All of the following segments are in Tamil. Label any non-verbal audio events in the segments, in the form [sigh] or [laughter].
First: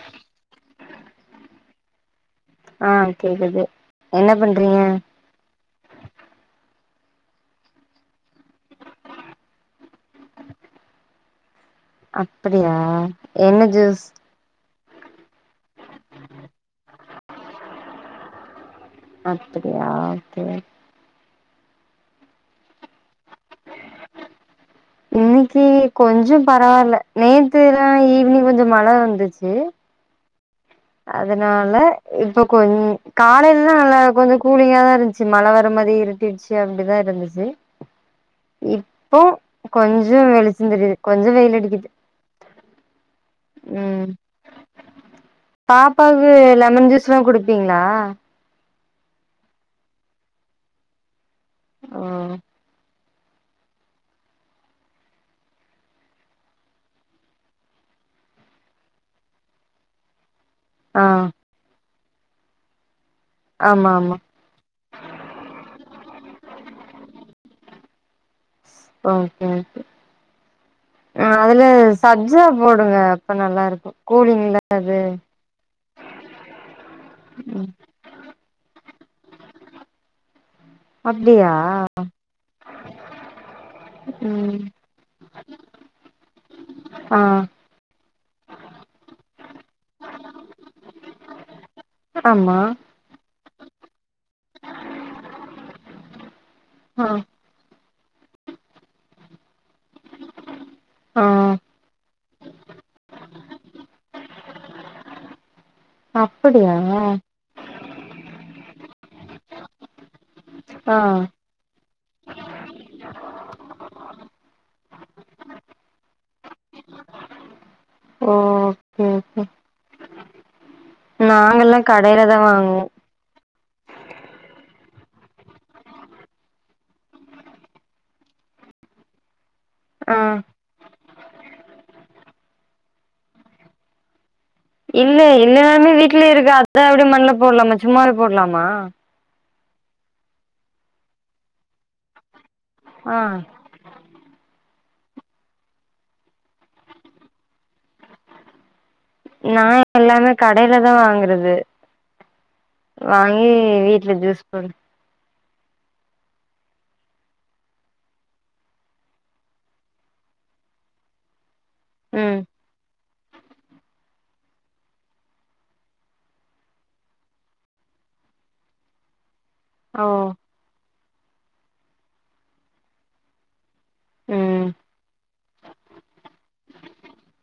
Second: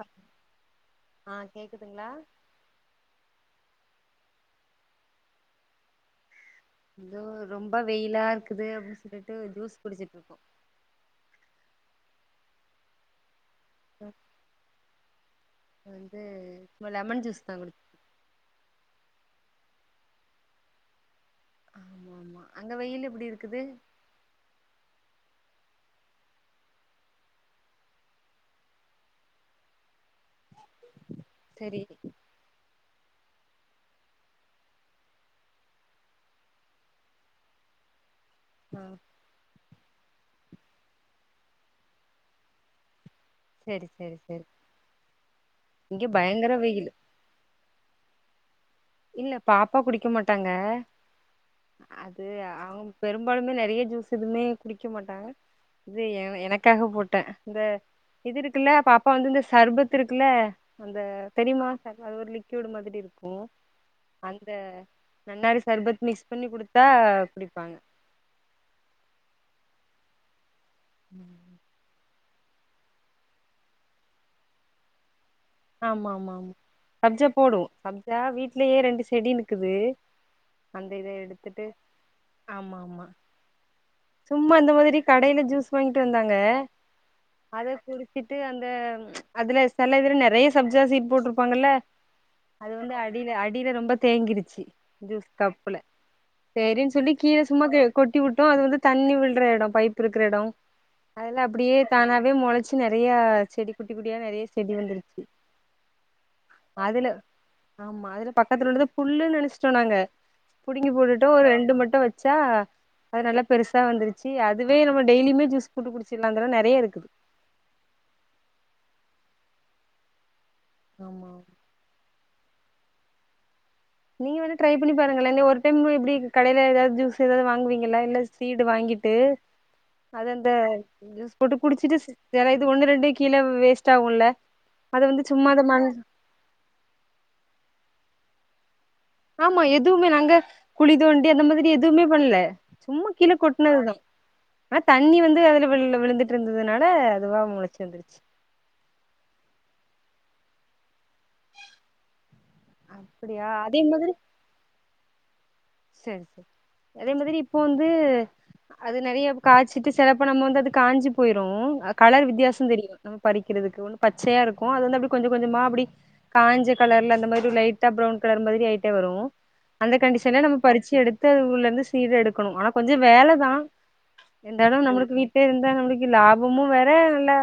அ ஆ கேக்குதுங்களா ஆ கேக்குது என்ன பண்றிங்க தோ தோ ரொம்ப வெயிலா இருக்குது அப்டின்னு சொல்லிட்டு ஜூஸ் குடிச்சிட்டு இருக்கேன் அப்படியா என்ன ஜூஸ் வந்து லெமன் ஜூஸ் தான் அப்படியா ஓகே ஆமா அங்க வெயில் எப்டி இருக்குது இன்னைக்கு கொஞ்சோம் பரவால்ல நேத்துல்லாம் ஈவினிங் கொஞ்சோம் மழ வந்துச்சு அதனால சரி இப்ப கொஞ்சோம் காலைலல்லாம் நல்லா கொஞ்சோம் கூலிங்கா தான் இருந்துச்சு மழ வர மாதி இருட்டிடுச்சு அப்டிதான் இருந்துச்சு ஆ இப்போ கொஞ்சோம் வெளிச்சோம் தெரியுது கொஞ்சோம் வெயில் அடிக்குது சரி ம் சரி சரி இங்க பாப்பாக்கு பயங்கர லெமன் வெயில் ஜூஸ்ல்லாம் குடுப்பீங்ளா இல்ல பாப்பா குடிக்க மாட்டாங்க ஓ அது அவுங்க பெரும்பாலுமே நறைய ஜூஸ் எதுமே குடிக்க மாட்டாங்க இது என எனக்காக போட்டேன் இந்த இது இருக்குல்ல பாப்பா வந்து இந்த சர்பத்து இருக்குல்ல அந்த ஆ தெரிமா சர்பு அது ஒரு லிக்விட் மாரி இருக்குமே ஆமாம் அந்த நன்னாரி சர்பத் மிக்ஸ் பண்ணி குடுத்தா குடிப்பாங்க உம் உம் ம் அதுல சாப்ஜா போடுங்க அப்ப நல்லா இருக்கும் கூலிங்கு இல்ல அது ஆமா ஆமா ஆமா சப்ஜா ம் போடுவோம் சப்ஜா வீட்லயே ரெண்டு செடி நிக்குது அந்த இத அப்டியா எடுத்துட்டு ஆமா ஆமா ம் சும்மா அந்த மாதிரி கடையில ஜிஸ் வாங்கிட்டு வந்தாங்க ஆ அத குடிச்சிட்டு அந்த அதுல சில இதுல நிறைய சப்ஜியா சீட்டு போட்டு இருப்பாங்கல்ல ஆமா அது வந்து அடியில அடியில ரொம்ப தேங்கிடுச்சி ஜுஸ் கப்புல சேரின்னு ஆ சொல்லி கீழே சும்மா கொட்டி விட்டோம் அது வந்து தண்ணி விழுற இடம் பைப்பு இருக்கிற இடம் ஆ அது எல்லாம் அப்படியே தானாவே முளைச்சு நிறைய செடி குட்டி குட்டியா நிறைய செடி வந்துருச்சு அப்படியா அதுல ஆமா அதுல பக்கத்துல உள்ளது புல்லுன்னு நினைச்சுட்டோம் நாங்க புடுங்கி ஆ போட்டுட்டு ஒரு ரெண்டு மட்டும் வச்சா அது நல்லா பெருசா வந்துருச்சு அதுவே நம்ம டெய்லியுமே ஜீஸ் போட்டு குடிச்சிடலாம் அந்த அளவு நிறைய இருக்குது ஓகே ஒகே ஆமா நாங்க எல்லாம் கடையில தான் வாங்குவோம் நீங்கள் வேணா ட்ரை பண்ணி பாருங்களே இன்னும் ஒரு டைம் இப்டி கடையில் எதாவது ஜீஸ் ஏதாவது வாங்குவீங்கள இல்லை சீட் வாங்கிட்டு ஆ [inaudible] அது அந்த ஜுஸ் போட்டு குடிச்சிட்டு சில இது ஒண்ணு ரெண்டு கீழே வி வேஸ்ட் ஆகும்ல இல்லை இல்லைனாலுமே வீட்லயே இருக்குது அதான் அப்டியே மண்ணல போடலாமா சும்மா வே போடலாமா ஆமா எதுவுமே நாங்க குழி தோண்டி அந்த மாதிரி எதுவுமே பண்ணல சும்மா ஆ கீழே கொட் ஆனது தான் ஆனா தண்ணி வந்து அதுல விழுந்துட்டு இருந்ததுனால அதுவா முளைச்சு வந்துருச்சு நாங்க எல்லாமே கடைல தான் வாங்குறது அதுவாங்கி அப்படியா அதே வீட்டுல ஜூஸ் போட்டு சேரி சேரி அதே மாதிரி இப்போ வந்து அது நிறைய காய்சிட்டு சில அப்ப நம்ம வந்து அது காய்ஞ்சி போயிரும் கலர் ம் வித்தியாசம் தெரியும் நம்ம பறிக்கிறதுக்கு ஒன்னு பச்சையா இருக்கும் அது வந்து அப்படி கொஞ்சம் கொஞ்சமா அப்படி காஞ்ச கலர்ல அந்த மாதிரி ஒரு லைட்டா பிரரௌன் கலர் மாதிரி ஆயிட்டே வரும் அந்த ஓ கண்டிஷன்ல நம்ம பறிச்சு எடுத்து உள்ள இருந்து சீட எடுக்கணும் ஆனா கொஞ்சம் வேலைதான் ம் இருந்தாலும் நம்மளுக்கு வீட்டுல இருந்தா நம்மளுக்கு லாபமும் வேற இல்லா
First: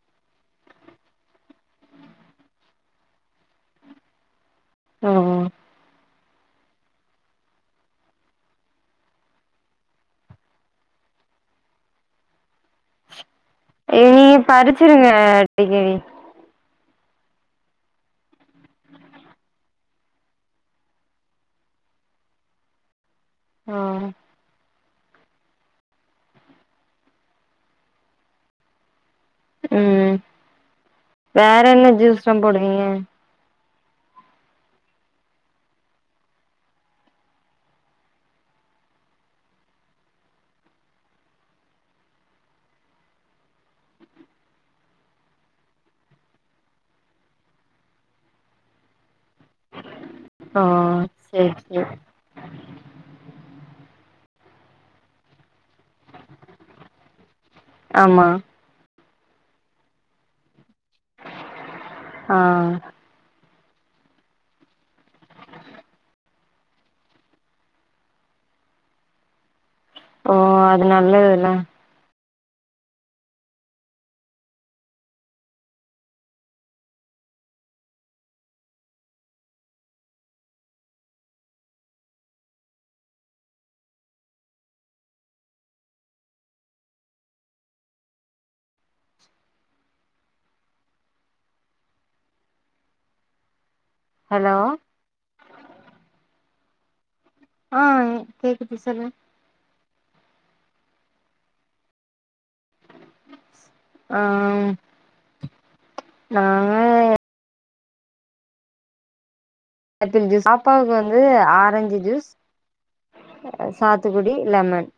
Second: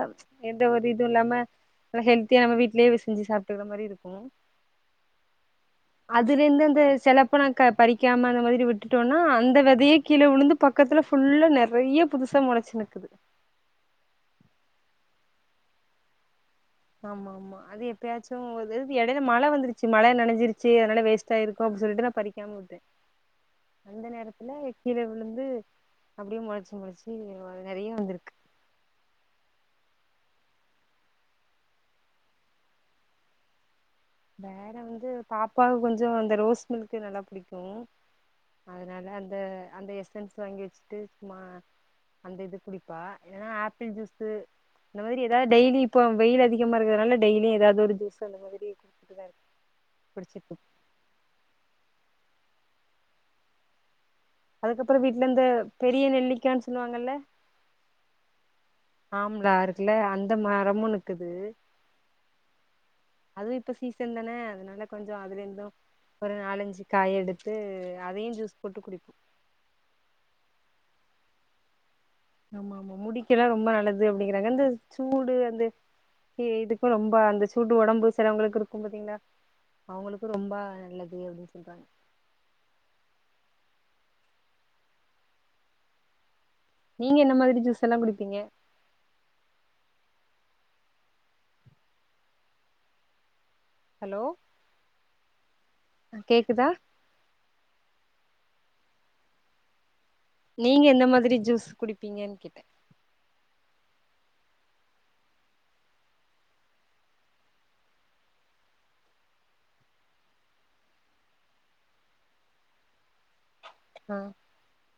எந்த ஒரு இதுவும் இல்லாம நல்ல ஹெல்தியா நம்ம வீட்லயே வ செஞ்சு சாப்பிட்டுக்கிற மாரி இருக்கும் ஓ ஓ அதுல இருந்து அந்த சிலப்போ நாங்க பறிக்காம அந்த மாதிரி விட்டுட்டோனா அந்த விதையே கீழே விழுந்து பக்கத்துல ஃபுல்லா நிறைய புதுசா முளைச்சு நிக்குது ஏய் பறிச்சிருங்க [unintelligible] ஆமா ஆமா அது எப்பயாச்சும் இடையில மழை வந்துருச்ச மழையில நினைச்சிருச்சு அதனால வேஸ்ட ஆயிருக்கும் அப்படினு சொல்லிட்டு நான் பறிக்காமல் விட்டுடேன் [inaudible] ஆம் எல்லாம் எக் கீழே விழுந்து அப்படியே முளைச்சி முளைச்சி நிறைய வந்திருக்கு உம் வேற என்ன ஜூஸ் லாம் போடுவீங்க வேற வந்து பாப்பா கொஞ்சம் அந்த ரோஸ் மில்க்கு இதெல்லா பிடிக்கும் அதனால அந்த அந்த எஸ்என்ஸ் வாங்கி வச்சிட்டு சும்மா அந்த இது குடிப்பா எதுன்னா ஆப்பிள் ஜூஸ் அது மாதிரி ஏதாவது டெய்லி இப்ப வெயில் அதிகமா இருக்கனால டெய்லி ஏதாவது ஒரு ஜூஸ் அந்த மாதிரி இதா அது ஆ சேரி சேர் அதுக்கு அப்றோ வீட்ல இருந்து பெரிய நெல்லிக்கானு சொல்வாங்க இல்ல ஆமா ஆம்லா இருக்குல அந்த மரமு இக்குது ஆ அதுவு இப்ப சீசன் தானே அதனால கொஞ்ச அதுல இருந்து ஒரு நாலஞ்சி காய் எடுத்து அதயு ஜூஸ் போட்டு குடிப்போ ஓ அது நல்லது இல்ல ஆமா ஆமா முடிக்குலா ரொம்ப நல்லது அப்டிங்கிறாங்க அந்த சூடு அந்த கி இதுக்கு ரொம்ப அந்த சூடு ஒடம்பு சிலவங்களுக்கு இருக்கு பாத்தீங்களா அவுங்ளுக்கு ரொம்ப நல்லது அப்டினு சொல்றாங்க நீங்க என்ன மாதிரி ஜூஸ் எல்லா குடிப்பீங்க ஹலோ கேக்குதா ஆ கேக்குது சொல்லுங் நீங்க எந்த மாதிரி ஜூஸ் குடிப்பீங்கன் கேட்டே ஆம் நாங்க ஆப்பிள் ஜூஸ் அப்பாவுக்கு வந்து ஆரஞ்சி ஜூஸ் ஆ சாத்துக்குடி லெமன்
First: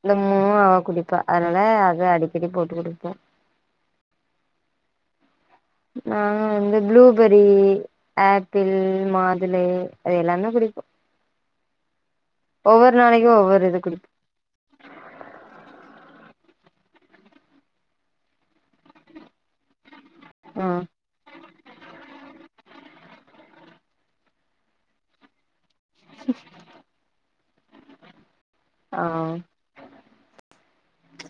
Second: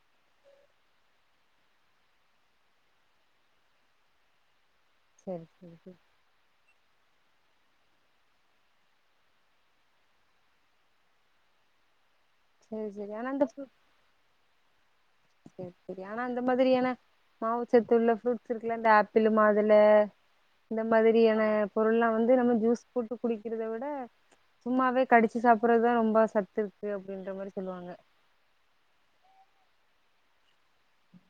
இந்த மூணு ஆ குடிப்பே அதனால அத அடிக்கடி போட்டு குடிப்போ செரி ம் இந்த ப்ளூபெரி ஆப்பிள் மாதுளை அது எல்லாமே குடிப்போ சரி ஒவ்வொரு சரி நாளைக்கு ஆனா ஒவ்வொரு இது குடிப்போ செரி செரி ஆனா இந்த மாதிரியான மாவுச்சத்து உள்ள ஃப்ரூட்ஸ் இருக்குல இந்த ஆப்பிளு மாதுல இந்த ஆ மாதிரியான பொருள்லா வந்து நம்ம ஜூஸ் போட்டு குடிக்கிறத விட சும்மாவே கடிச்சி சாப்பட்றதுதா ரொம்ப சத்து இருக்கு அப்டின்ற மாரி சொல்லுவாங்க ஆ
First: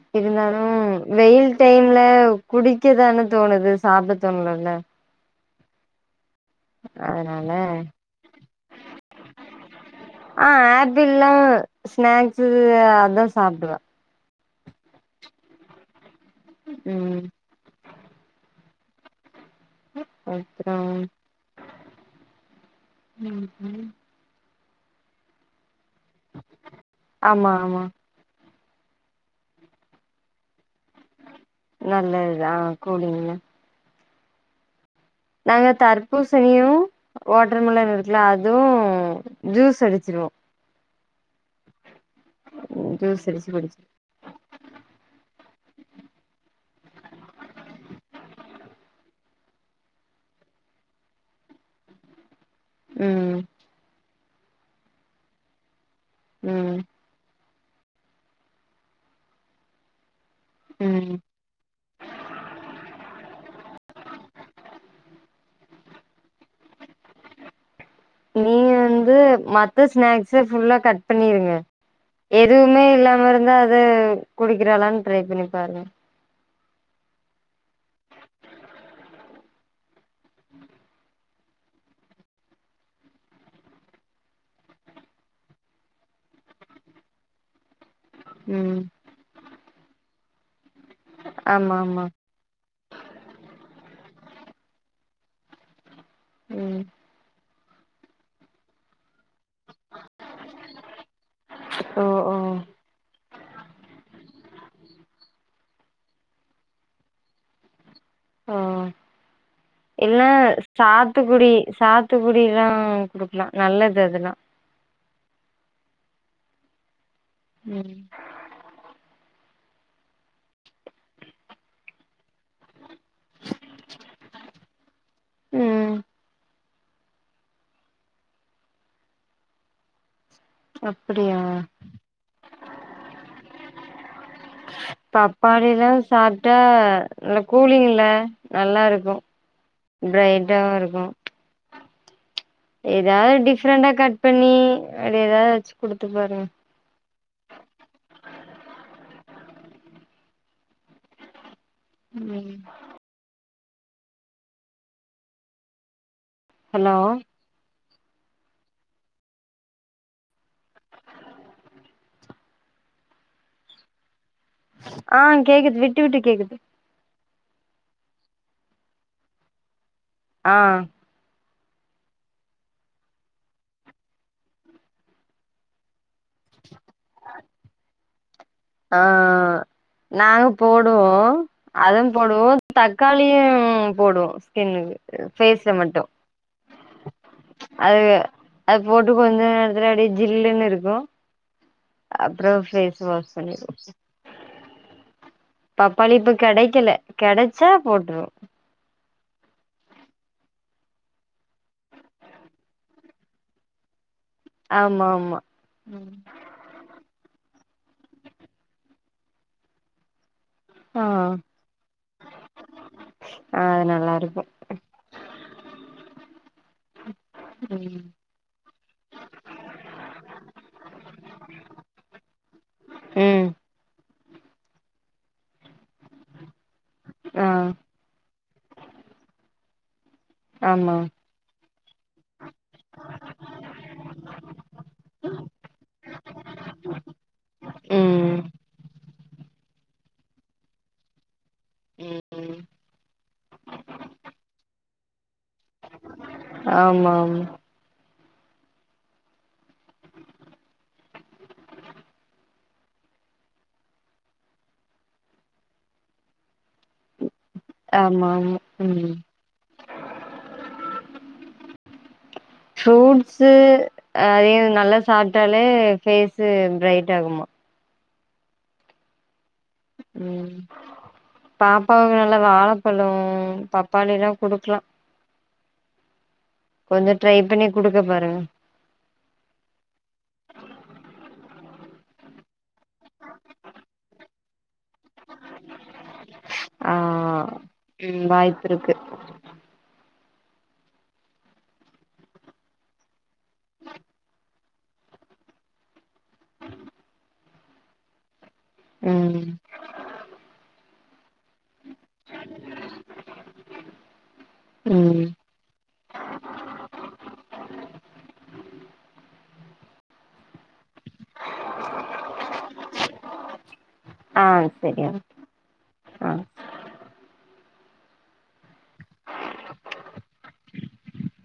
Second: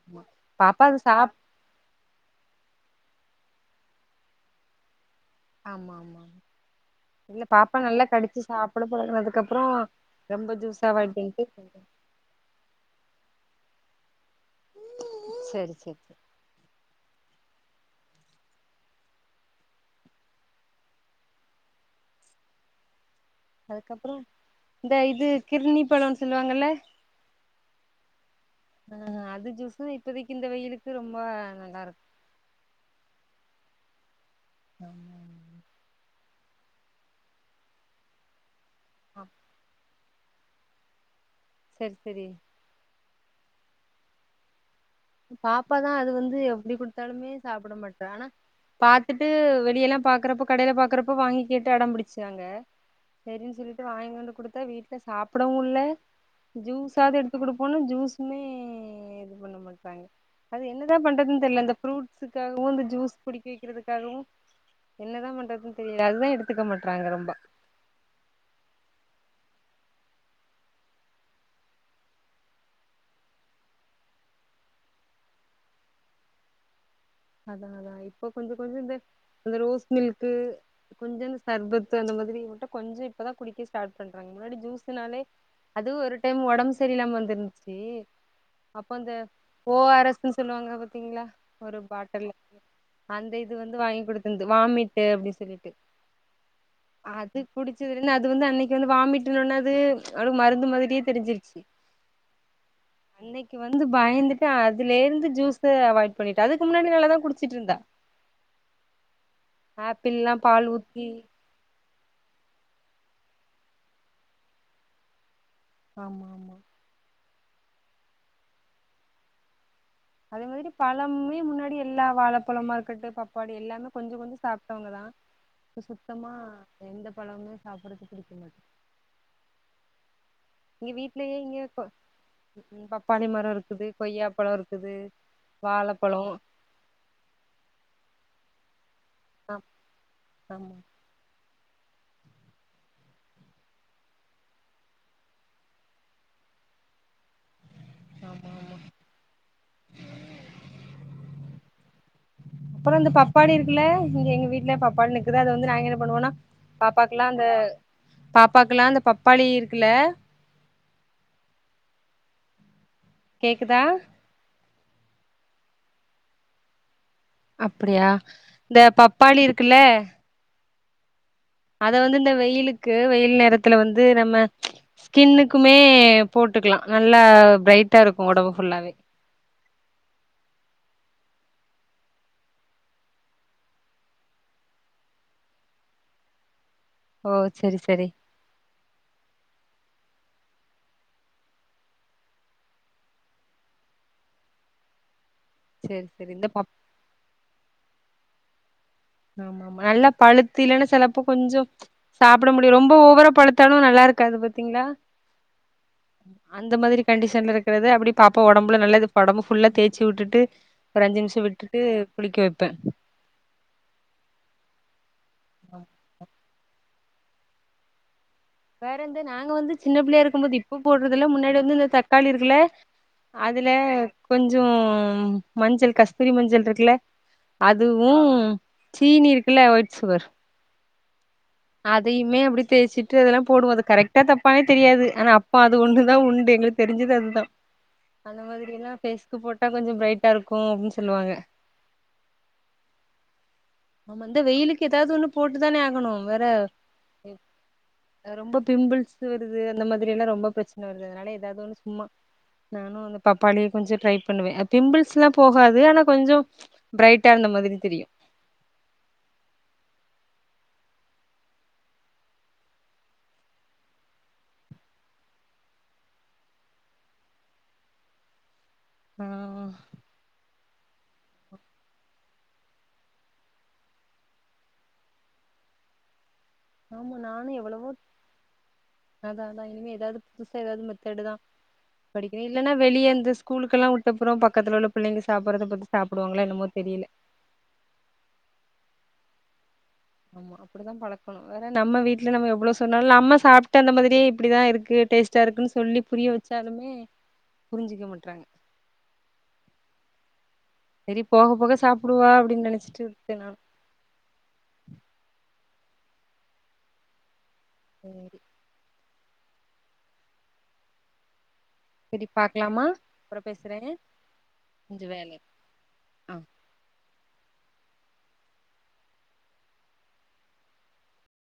ஆமா இருந்தாலு பாப்பா அது சாப் வெயில் டைம்ல குடிக்கதானே தோணுது சாப்ட தோண்லல இல்ல அதனால பாப்பா நல்லா கடிச்சி சாப்ட பழகுனதுக்கு அப்றோ ரொம்ப ஜூஸா அவாய்ட் பண்ட்டு ஸூ அதா சாப்டுவே சரி சரி ம் அப்றம் ம் அதுக்கப்றோ இந்த இது கிர்ணி பழோன் சொல்லுவாங்கல ஆமா ஆமா ஆ அது ஜூஸு இப்பதைக்கு இந்த வெயிலுக்கு ரொம்ப நல்ல நல்லதுதா குடிங்க ம் நாங்க தர்பூசினியு வாட்ரு மெலனு குடிக்லா அதுவு ஆ ஜூஸ் அடிச்சிருவோ சரி சரி வந்து [unintelligible] பாப்பாதா அது வந்து எப்டி குடுத்தாலுமே சாப்ட மாட்றா ஆனா வந்து பாத்துட்டு வெளியலா பாக்குறப்போ கடையில பாக்குறப்போ வாங்கி கேட்டு அடம்பிடிச்சாங்க ம் செரின் சொல்லிட்டு வாய்ங் வந்து குடுத்தா வீட்ல சாப்டவு இல்ல ம் ஜூஸாது எடுத் து குடுப்போனு ஜூஸுமே இது பண்ண மாட்றாங்க அது என்னதாம் ம் பண்றதுன் தெர்ல இந்த ஃப்ரூட்ஸுக்காகவு இந்த ஜூஸ் குடிக்க வெக்கிறதுக்காகவு என்னதாம் பண்றதுன் தெரில அதுதா எடுத்துக்க மாட்றாங்க ரொம்பா நீங்க வந்து மத்த ஸ்நாக்ஸ ஃபுல்லா கட் பண்ணிருங்க எதுவுமே இல்லாம இருந்தா அத குடுக்கிறாளான் ட்ரைப் பண்ணி பாருங்க அதா அதா இப்போ கொஞ்சோ கொஞ்சோ இந்த இந்த ரோஸ் மில்க்கு கொஞ்சோ இந்த சர்பத்து அந்த மாதிரி மட்டு கொஞ்சோ இப்பதா குடிக்க ஸ்டார்ட் பண்றாங்க முன்னாடி ஜூஸுனாலே அதுவு ஒரு டைம் ஒடம் செரியில்லாம வந்திருந்ச்சி ம் அப்போ அந்த ஓ ஆர் எஸ்ன்னு சொல்லுவாங்க பாத்தீங்ளா ஆமா ஒரு ஆமா பாட் அந்த இது வந்து வாங்கி குடுத்துந்து வாமிட்டு அப்டின் சொல்லிட்டு ம் அது குடிச்சிதுலந்து அது வந்து அன்னைக்கு வாமிட்டுனோன்ன அது அவுளு மருந்து மாதிரியே தெரிஞ்சிருச்சி ஓ ஓ அன்னைக்கு வந்து பயந்துட்டு அதுலேர்ந்து ஜூஸ அவாய்ட் பண்ணிட்ட அதுக்கு முன்னாடி நல்லாதா குடிச்சிட்ருந்தா ஓ என்ன ஆப்பிள்லா பால் ஊத்தி சாத்துகுடி சாத் த்துகுடிலா குடுக்லா நல்லது அதுலா ஆமா ஆமா ம் அதே மாதிரி பழம்மே முன்னாடி எல்லா வாழப்பழம்மார் க்கட்டு பப்பாளி எல்லாமே கொஞ்சோ கொஞ்சோ சாப்ட்டவுங்கதா இப்போ ம் சுத்தமா எந்த பழமுமே சாப்படத்து புடிக்க மாட்டு இங்க வீட்லயே அப்படியா இங்க கொ ம் ம் பப்பாளி மரோ இருக்குது கொய்யாப்பழோ இருக் பப்பாளிலா சாப்ட்டா அல கூலிங்கில்ல நல்லாருக்கு ஆ ஆமா பிரைட்டாவு இருக்கு எதா டிஃப்ரெண்டா கட் பண்ணி அப்டி எதா வெச்சி குடுத்து பாருங்க ஆமா ஆமா ம் அப்பறோ இந்த பப்பாளி இருக்குலே இங்க எங்க வீட்லே பப்பாள்னு இக்குது அத வந்து நாங்க என்ன பண்ணுவோனா ஹலோ பாப்பாக்லா அந்த பாப்பாக்குலா அந்த பப்பாளி இருக்குல கேக்குதா ஆ கேக்குது விட்டு விட்டு கேக்குது அப்டியா இந்த பப்பாளி இருக்குல்ல ஆ அத வந்து இந்த வெயிலுக்கு வெயில் நேரத்துல வந்து நம்ம கின்னுக்குமே போட்டுக்லா நல்லா பிரைட்டா இருக்கு ஒடம்பு ஃபுல்லா ஆ நாங்க போடுவோ அதும் போடுவோ தக்காளியும் போடுவோ ஸ்கின்னுக்கு ஃபேஸ்ல மட்டு ஓ செரி செரி அதுக அது போட்டு கொஞ்ச நேரத்துலியே அப்டியே ஜில்லுனு இருக்கு அப்றோ ஃபேஸ் வாஷ் பண்ணிருவோ செரி பப்பாளி செரி இப்ப இந்த பப் கெடைக்கல கெடச்சா போட்டுபோ ஆமா ஆமா நல்லாப் பழுத்து இல்லேனா செலப்போ கொஞ்சோ சாப்ட முடியு ரொம்ப ஓவராப் பழுத்தாலு நல்லாருக்காது பாத்தீங்ளா ஆமா ஆமா ம் அந்த மாரி கண்டிஷன்ல இருக்கறது அப்டி பாப்பா ஒடம்புல நல்லா இது ஒடம்பு ஃபுல்லா தேச்சி விட்டுட்டு ஒரு ஆ அஞ்சு நிம்ஷ விட்டுட்டு குளிக்க வைப்பே ஆ நல்லா இருக்கு ஆ அ ம் வேற இந்த நாங்க வந்து சின்ன புள்ளையா இருக்கும்போது இப்ப போடுறதுல முன்னாடி வந்து இந்த தக்காளி இருக்குல ம் அது ல கொஞ்சோ மஞ்சள் கஸ்தூரி மஞ்சள் இருக்குல்ல ஆ அது வு சீனி இருக்குல்ல ஒயிட் சுகர் ஆமா அதையுமே அப்டி தேய்ச்சிட்டு அதெல்லா போடுவோ அது கரெக்டா தப்பானே தெரியாது ஆனா அப்ப அது ஒன்னு தா உண்டு எங்களுக்கு தெரிஞ்சது அதுதா ம் அந்த மாதிரில்லா பேஸ்கு போட்டா கொஞ்சோ பிரைட்டா இருக்கு அப்டின் சொல்லுவாங்க ம் ஆமா இந்த வெயிலுக்கு ஏதாது ஒண்ணு போட்டு தானே ஆகணு வேற ஆமா ஆமா ரொம்ப பிம்புள்ஸ் வருது அந்த மாதிரி எல்லா ரொம்ப பிரச்சன வருது அதனால ஏதாது ஒன்னு சும்மா அ நானு இந்த பப்பாளிய கொஞ்சோ ட்ரை பண்ணுவே பிம்பிள்ஸ்ல்லா போகாது ஆனா கொஞ்சோ பிரைட்டா இருந்தா மாதிரி தெரியு ஆமா ஆமா ம் ஃப்ரூட்ஸு அ எ நல்லா சாப்டாலே ஃபேஸ்ஸு பிரைட் ஆகுமா ம் ம் பாப்பாவு நல்லா வாழப்பழோ பப்பாளில்லா குடுக்கலா கொஞ்ச ஆமா ட்ரை நானு பண்ணி எவ்வளவோ குடுக்க பாருங்க அதா அதா இனிமே ஏதாது புதுசா ஏதாது மெத்தேடுதா இலன்னா வெளியே இந்த ஸ்கூல்குளா விட்டப்ரோ பக்கத்துல உள்ள பிள்ளைங்க சாப்பறத பத்தி சாப்டுவாங்களோ என்னமோ ஆ தெரில ம் வாய்ப் இருக்கு ஆமா அப்டிதா பழக்குனு வேற நம்ம வீட்ல நம்ம எவ்ளோ சொன்னாலு நம்ம சாப்ட்டு அந்த மாரியே இப்டி தா இருக்கு டேஸ்டா இருகுன்னு சொல்லி புரிய வச்சா லுமே புரிஞ்சுக்க மாட்றாங்க ம் செரி போக போக சாப்புடுவா அப்டின்னு நெனைச்சிட்டு விட்டே நானு ம் சேரி செரி பாக்கலாமா அப்ரோ பேசுறே ஆ கொஞ்ச செரி வேல இருக்கு ஆ